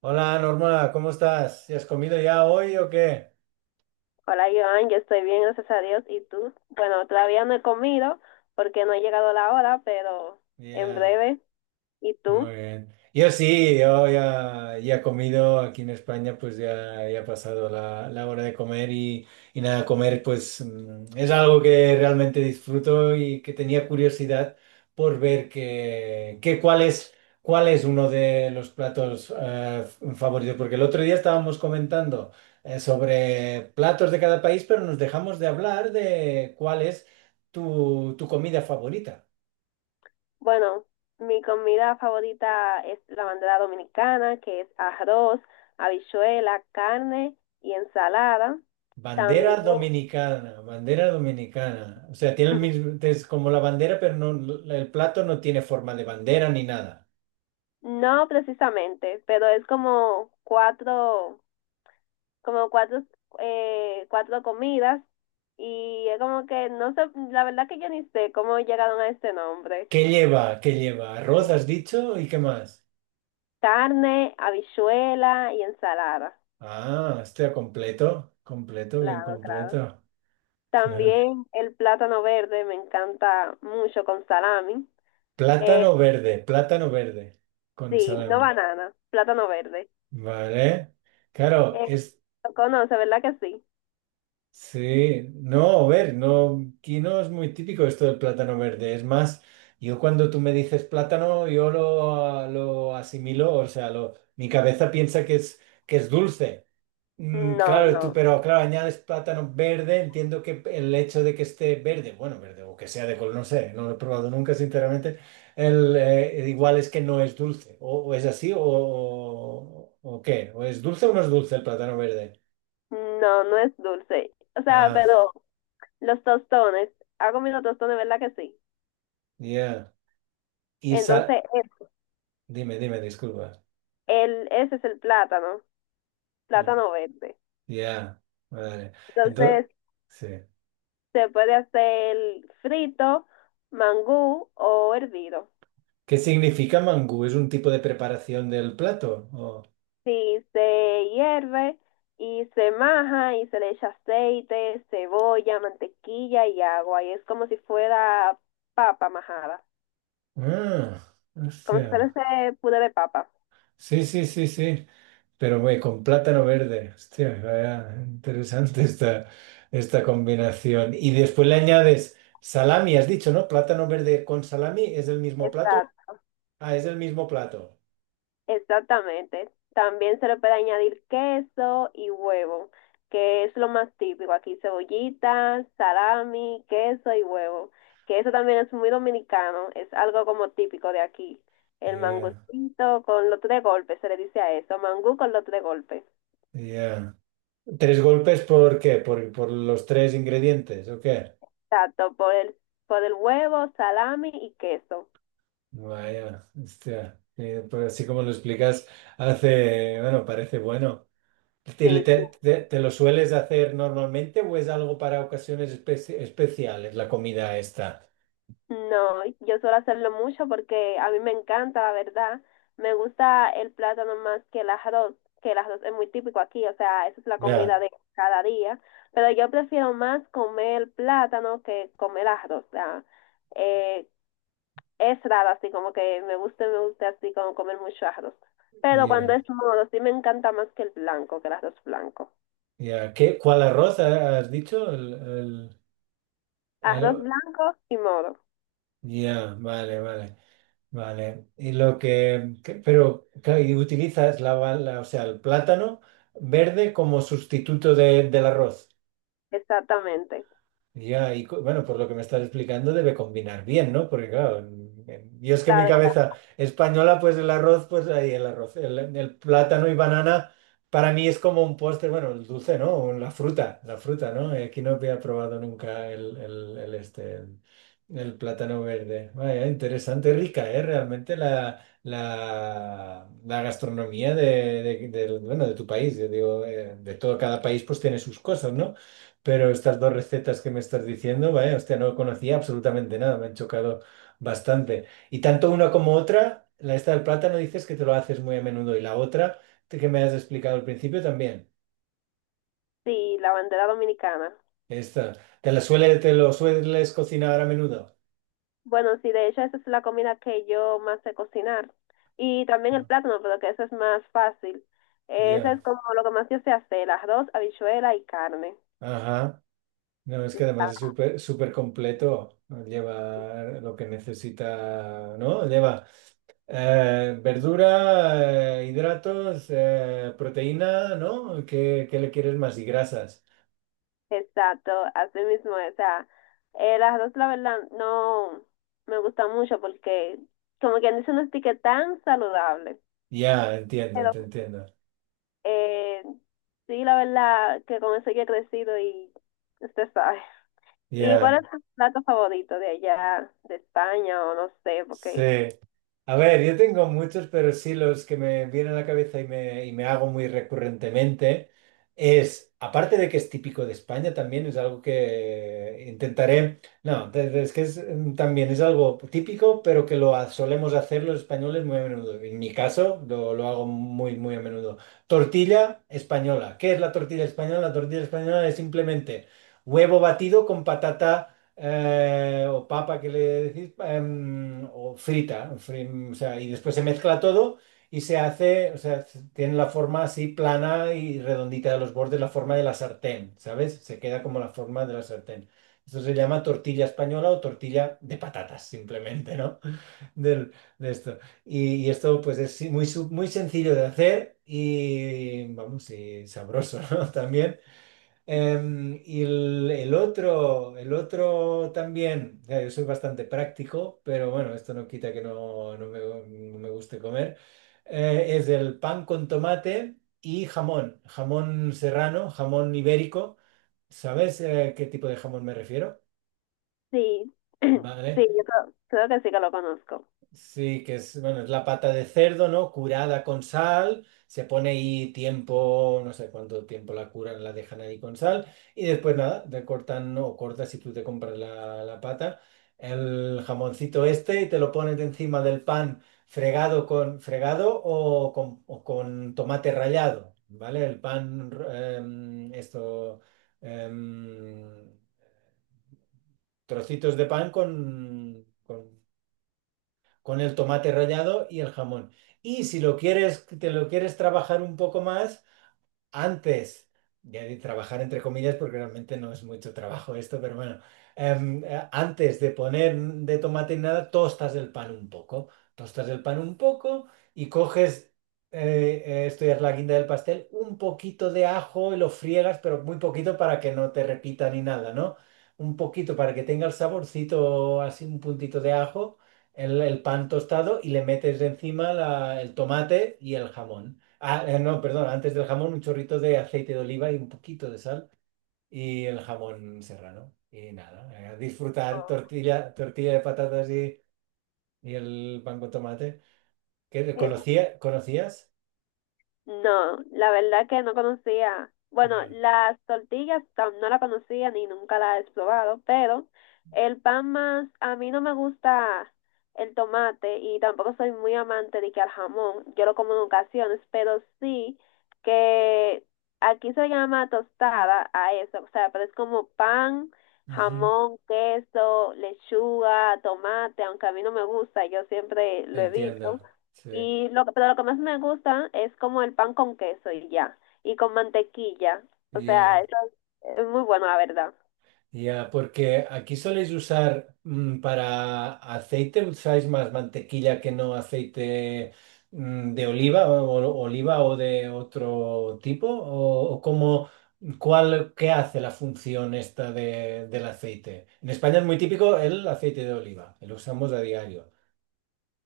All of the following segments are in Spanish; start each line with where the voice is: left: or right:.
right: Hola Norma, ¿cómo estás? ¿Y has comido ya hoy o qué?
left: Hola Joan, yo estoy bien, gracias a Dios. ¿Y tú? Bueno, todavía no he comido porque no he llegado la hora, pero en
right: Yeah.
left: breve. ¿Y tú?
right: Muy bien. Yo sí, yo ya he comido aquí en España, pues ya ha pasado la hora de comer y nada, comer pues es algo que realmente disfruto y que tenía curiosidad por ver que cuál es uno de los platos favoritos, porque el otro día estábamos comentando sobre platos de cada país, pero nos dejamos de hablar de cuál es tu comida favorita.
left: Bueno, mi comida favorita es la bandera dominicana, que es arroz, habichuela, carne y ensalada. También,
right: Bandera dominicana, bandera dominicana. O sea, tiene el mismo, es como la bandera, pero el plato no tiene forma de bandera ni nada.
left: no precisamente, pero es como cuatro, cuatro comidas y es como que no sé, la verdad que yo ni sé cómo llegaron a este nombre.
right: ¿Qué lleva? ¿Qué lleva? Arroz,
left: Sí.
right: has dicho, ¿y qué más?
left: Carne, habichuela y ensalada.
right: Ah, está completo, completo, bien
left: Claro, claro.
right: completo. Claro.
left: También el plátano verde me encanta mucho con salami. Eh,
right: Plátano verde con
left: sí, no
right: salami.
left: banana, plátano verde.
right: Vale. Claro,
left: Eh,
right: es
left: lo conoce, ¿verdad que sí?
right: sí, no, a ver, no, aquí no es muy típico esto del plátano verde. Es más, yo cuando tú me dices plátano, yo lo asimilo, o sea, lo, mi cabeza piensa que es dulce. Mm,
left: No,
right: claro, tú,
left: no,
right: pero claro, añades plátano verde, entiendo que el hecho de que esté verde, bueno, verde, o que sea de color, no sé, no lo he probado nunca, sinceramente, igual es que no es dulce, o es así, o qué, o es dulce o no es dulce el plátano verde.
left: no, no es dulce. O sea,
right: Ah,
left: pero los tostones, ha comido tostones, ¿verdad que sí?
right: ya. Y
left: Entonces,
right: sal. Dime, dime, disculpa.
left: ese es el plátano,
right: Mm,
left: plátano verde.
right: ya, vale. Entonces,
left: Entonces,
right: sí.
left: se puede hacer frito, mangú o hervido.
right: ¿Qué significa mangú? ¿Es un tipo de preparación del plato? O-
left: Sí, se hierve y se maja y se le echa aceite, cebolla, mantequilla y agua. Y es como si fuera papa majada,
right: Ah,
left: como si fuera
right: hostia.
left: ese puré de papa.
right: Sí, sí, sí, sí. Pero güey, con plátano verde. Hostia, vaya, interesante esta, esta combinación. Y después le añades salami, has dicho, ¿no? Plátano verde con salami, ¿es el mismo plato?
left: Exacto.
right: Ah, es el mismo plato.
left: Exactamente. También se le puede añadir queso y huevo, que es lo más típico. Aquí cebollitas, salami, queso y huevo, que eso también es muy dominicano, es algo como típico de aquí. El
right: Yeah,
left: mangucito con los tres golpes, se le dice a eso, mangú con los tres golpes.
right: yeah. ¿Tres golpes por qué? Por los tres ingredientes o qué?
left: Exacto, por el huevo, salami y queso.
right: Vaya, hostia. Pero así como lo explicas, hace, bueno, parece bueno. ¿Te,
left: Sí, sí.
right: te- te- te lo sueles hacer normalmente o es algo para ocasiones especiales, la comida esta?
left: No, yo suelo hacerlo mucho porque a mí me encanta, la verdad. Me gusta el plátano más que el arroz es muy típico aquí, o sea, esa es la comida
right: Ya,
left: de cada día. Pero yo prefiero más comer plátano que comer arroz. O sea, eh, es raro así, como que me gusta así como comer mucho arroz. Pero cuando
right: ya,
left: es moro, sí me encanta más que el blanco, que el arroz blanco.
right: ya. ¿Qué, cuál arroz has dicho? El-
left: Arroz
right: aro-
left: blanco y moro,
right: Ya, vale, vale, vale. Y lo que- pero, claro, y utilizas o sea, el plátano verde como sustituto del arroz.
left: exactamente.
right: Ya, y co- bueno, por lo que me estás explicando debe combinar bien, ¿no? Porque claro, en- yo es que en mi
left: La,
right: cabeza española, pues el arroz, pues ahí el arroz, el plátano y banana, para mí es como un postre, bueno, el dulce, ¿no? O la fruta, la fruta, ¿no? Aquí no había probado nunca el este, el plátano verde. Vaya, interesante, rica, ¿eh? Realmente la gastronomía bueno, de tu país, yo digo, de todo, cada país pues tiene sus cosas, ¿no? Pero estas dos recetas que me estás diciendo, vaya, hostia, no conocía absolutamente nada, me han chocado bastante. Y tanto una como otra, la esta del plátano dices que te lo haces muy a menudo y la otra que me has explicado al principio también.
left: sí, la bandera dominicana.
right: Esta, ¿te la suele, te lo sueles cocinar a menudo?
left: Bueno, sí, de hecho esa es la comida que yo más sé cocinar. Y también el
right: No.
left: plátano, pero que eso es más fácil. Eso
right: Ya,
left: es como lo que más yo sé hacer, arroz, habichuela y carne.
right: ajá. No, es que además es
left: Exacto.
right: súper súper completo, lleva lo que necesita, ¿no? Lleva eh, verdura, hidratos, proteína, ¿no? ¿Qué, qué le quieres más? Y grasas.
left: Exacto, así mismo. O sea, el arroz la verdad no me gusta mucho porque como quien dice no es que tan saludable.
right: Ya, entiendo,
left: Pero
right: te entiendo.
left: eh, sí, la verdad que con eso yo he crecido y usted sabe. ¿Y cuál
right: Ya,
left: es tu plato favorito de allá, de España o no sé,
right: sí.
left: porque...
right: A ver, yo tengo muchos, pero sí los que me vienen a la cabeza y me hago muy recurrentemente es, aparte de que es típico de España, también es algo que intentaré, no, de- es que es, también es algo típico, pero que lo solemos hacer los españoles muy a menudo. En mi caso, lo hago muy, muy a menudo. Tortilla española. ¿Qué es la tortilla española? La tortilla española es simplemente huevo batido con patata o papa que le decís, em, o frita, fri- o sea, y después se mezcla todo y se hace, o sea, tiene la forma así plana y redondita de los bordes, la forma de la sartén, ¿sabes? Se queda como la forma de la sartén. Esto se llama tortilla española o tortilla de patatas, simplemente, ¿no? Del- de esto. Y esto, pues, es sí, muy, su- muy sencillo de hacer y, vamos, y sabroso, ¿no? También. Em, y el otro, el otro también, o yo soy bastante práctico, pero bueno, esto no quita que no me guste comer, eh, es el pan con tomate y jamón, jamón serrano, jamón ibérico. ¿Sabes, qué tipo de jamón me refiero?
left: Sí, sí,
right: Vale.
left: yo creo, creo que sí que lo conozco.
right: Sí, que es, bueno, es la pata de cerdo, ¿no? Curada con sal, se pone ahí tiempo, no sé cuánto tiempo la curan, la dejan ahí con sal, y después nada, te cortan o cortas si tú te compras la pata, el jamoncito este y te lo pones encima del pan fregado con fregado o con tomate rallado, ¿vale? El pan, em, esto, em, trocitos de pan con el tomate rallado y el jamón. Y si lo quieres, te lo quieres trabajar un poco más, antes ya de trabajar entre comillas, porque realmente no es mucho trabajo esto, pero bueno, em, antes de poner de tomate y nada, tostas el pan un poco, tostas el pan un poco y coges, esto ya es la guinda del pastel, un poquito de ajo y lo friegas, pero muy poquito para que no te repita ni nada, ¿no? Un poquito para que tenga el saborcito, así un puntito de ajo, el pan tostado y le metes encima el tomate y el jamón. Ah, no, perdón, antes del jamón un chorrito de aceite de oliva y un poquito de sal y el jamón serrano. Y nada, a disfrutar
left: Oh,
right: tortilla, tortilla de patatas y el pan con tomate. ¿Qué,
left: en
right: conocía, conocías?
left: no, la verdad que no conocía. Bueno,
right: Eh,
left: las tortillas no la conocía ni nunca la he probado, pero el pan más, a mí no me gusta el tomate y tampoco soy muy amante de que al jamón, yo lo como en ocasiones, pero sí que aquí se llama tostada a eso, o sea, pero es como pan,
right: ujú,
left: jamón, queso, lechuga, tomate, aunque a mí no me gusta, yo siempre lo
right: entiendo,
left: evito.
right: sí.
left: Y lo que, pero lo que más me gusta es como el pan con queso y ya, y con mantequilla. O sea, eso es muy bueno, la verdad.
right: Ya, porque aquí soléis usar para aceite, usáis más mantequilla que no aceite de oliva o, oliva o de otro tipo, o cómo, cuál, qué hace la función esta del aceite. En España es muy típico el aceite de oliva, lo usamos a diario,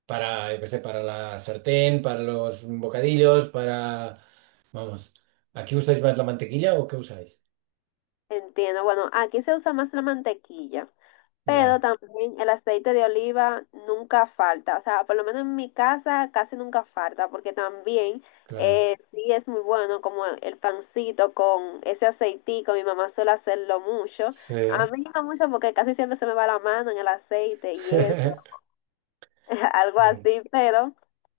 right: para, yo qué sé, para la sartén, para los bocadillos, para, vamos, ¿aquí usáis más la mantequilla o qué usáis?
left: Entiendo. Bueno, aquí se usa más la mantequilla, pero
right: Ya,
left: también el aceite de oliva nunca falta. O sea, por lo menos en mi casa casi nunca falta, porque también
right: claro,
left: sí es muy bueno como el pancito con ese aceitico. Mi mamá suele hacerlo mucho.
right: sí.
left: A mí no mucho porque casi siempre se me va la mano en el aceite y eso, algo
right: Bien.
left: así, pero...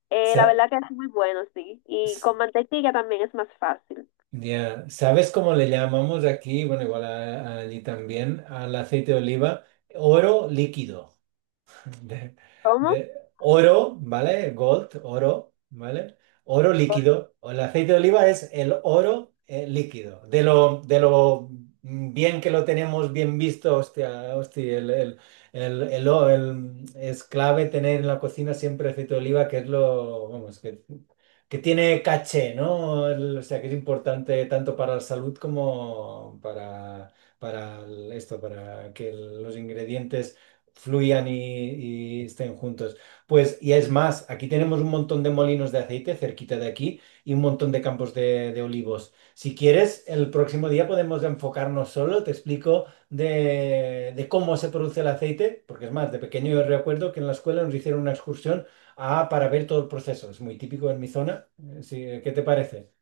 left: La
right: Sa-
left: verdad que es muy bueno, sí. Y
right: s-
left: con mantequilla también es más fácil.
right: ya, ¿sabes cómo le llamamos aquí? Bueno, igual allí también, al aceite de oliva, oro líquido. de,
left: ¿Cómo?
right: de oro, ¿vale? Gold, oro, ¿vale? Oro
left: Pues
right: líquido. O el aceite de oliva es el oro líquido. De lo bien que lo tenemos bien visto, hostia, hostia, el es clave tener en la cocina siempre aceite de oliva, que es lo, vamos, que tiene caché, ¿no? El- o sea, que es importante tanto para la salud como para esto, para que los ingredientes fluyan y estén juntos. Pues, y es más, aquí tenemos un montón de molinos de aceite cerquita de aquí y un montón de campos de olivos. Si quieres, el próximo día podemos enfocarnos solo, te explico de cómo se produce el aceite, porque es más, de pequeño yo recuerdo que en la escuela nos hicieron una excursión para ver todo el proceso. Es muy típico en mi zona. Sí, ¿qué te parece?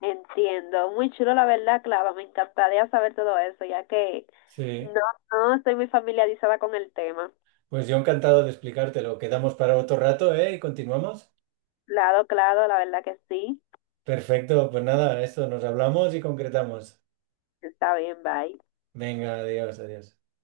left: entiendo. Muy chulo, la verdad, Clava. Me encantaría saber todo eso, ya que no,
right: Sí,
left: no estoy muy familiarizada con el tema.
right: pues yo encantado de explicártelo. Quedamos para otro rato, ¿eh? Y continuamos.
left: Claro, claro, la verdad que sí.
right: Perfecto, pues nada, esto nos hablamos y concretamos.
left: Está bien, bye.
right: Venga, adiós, adiós.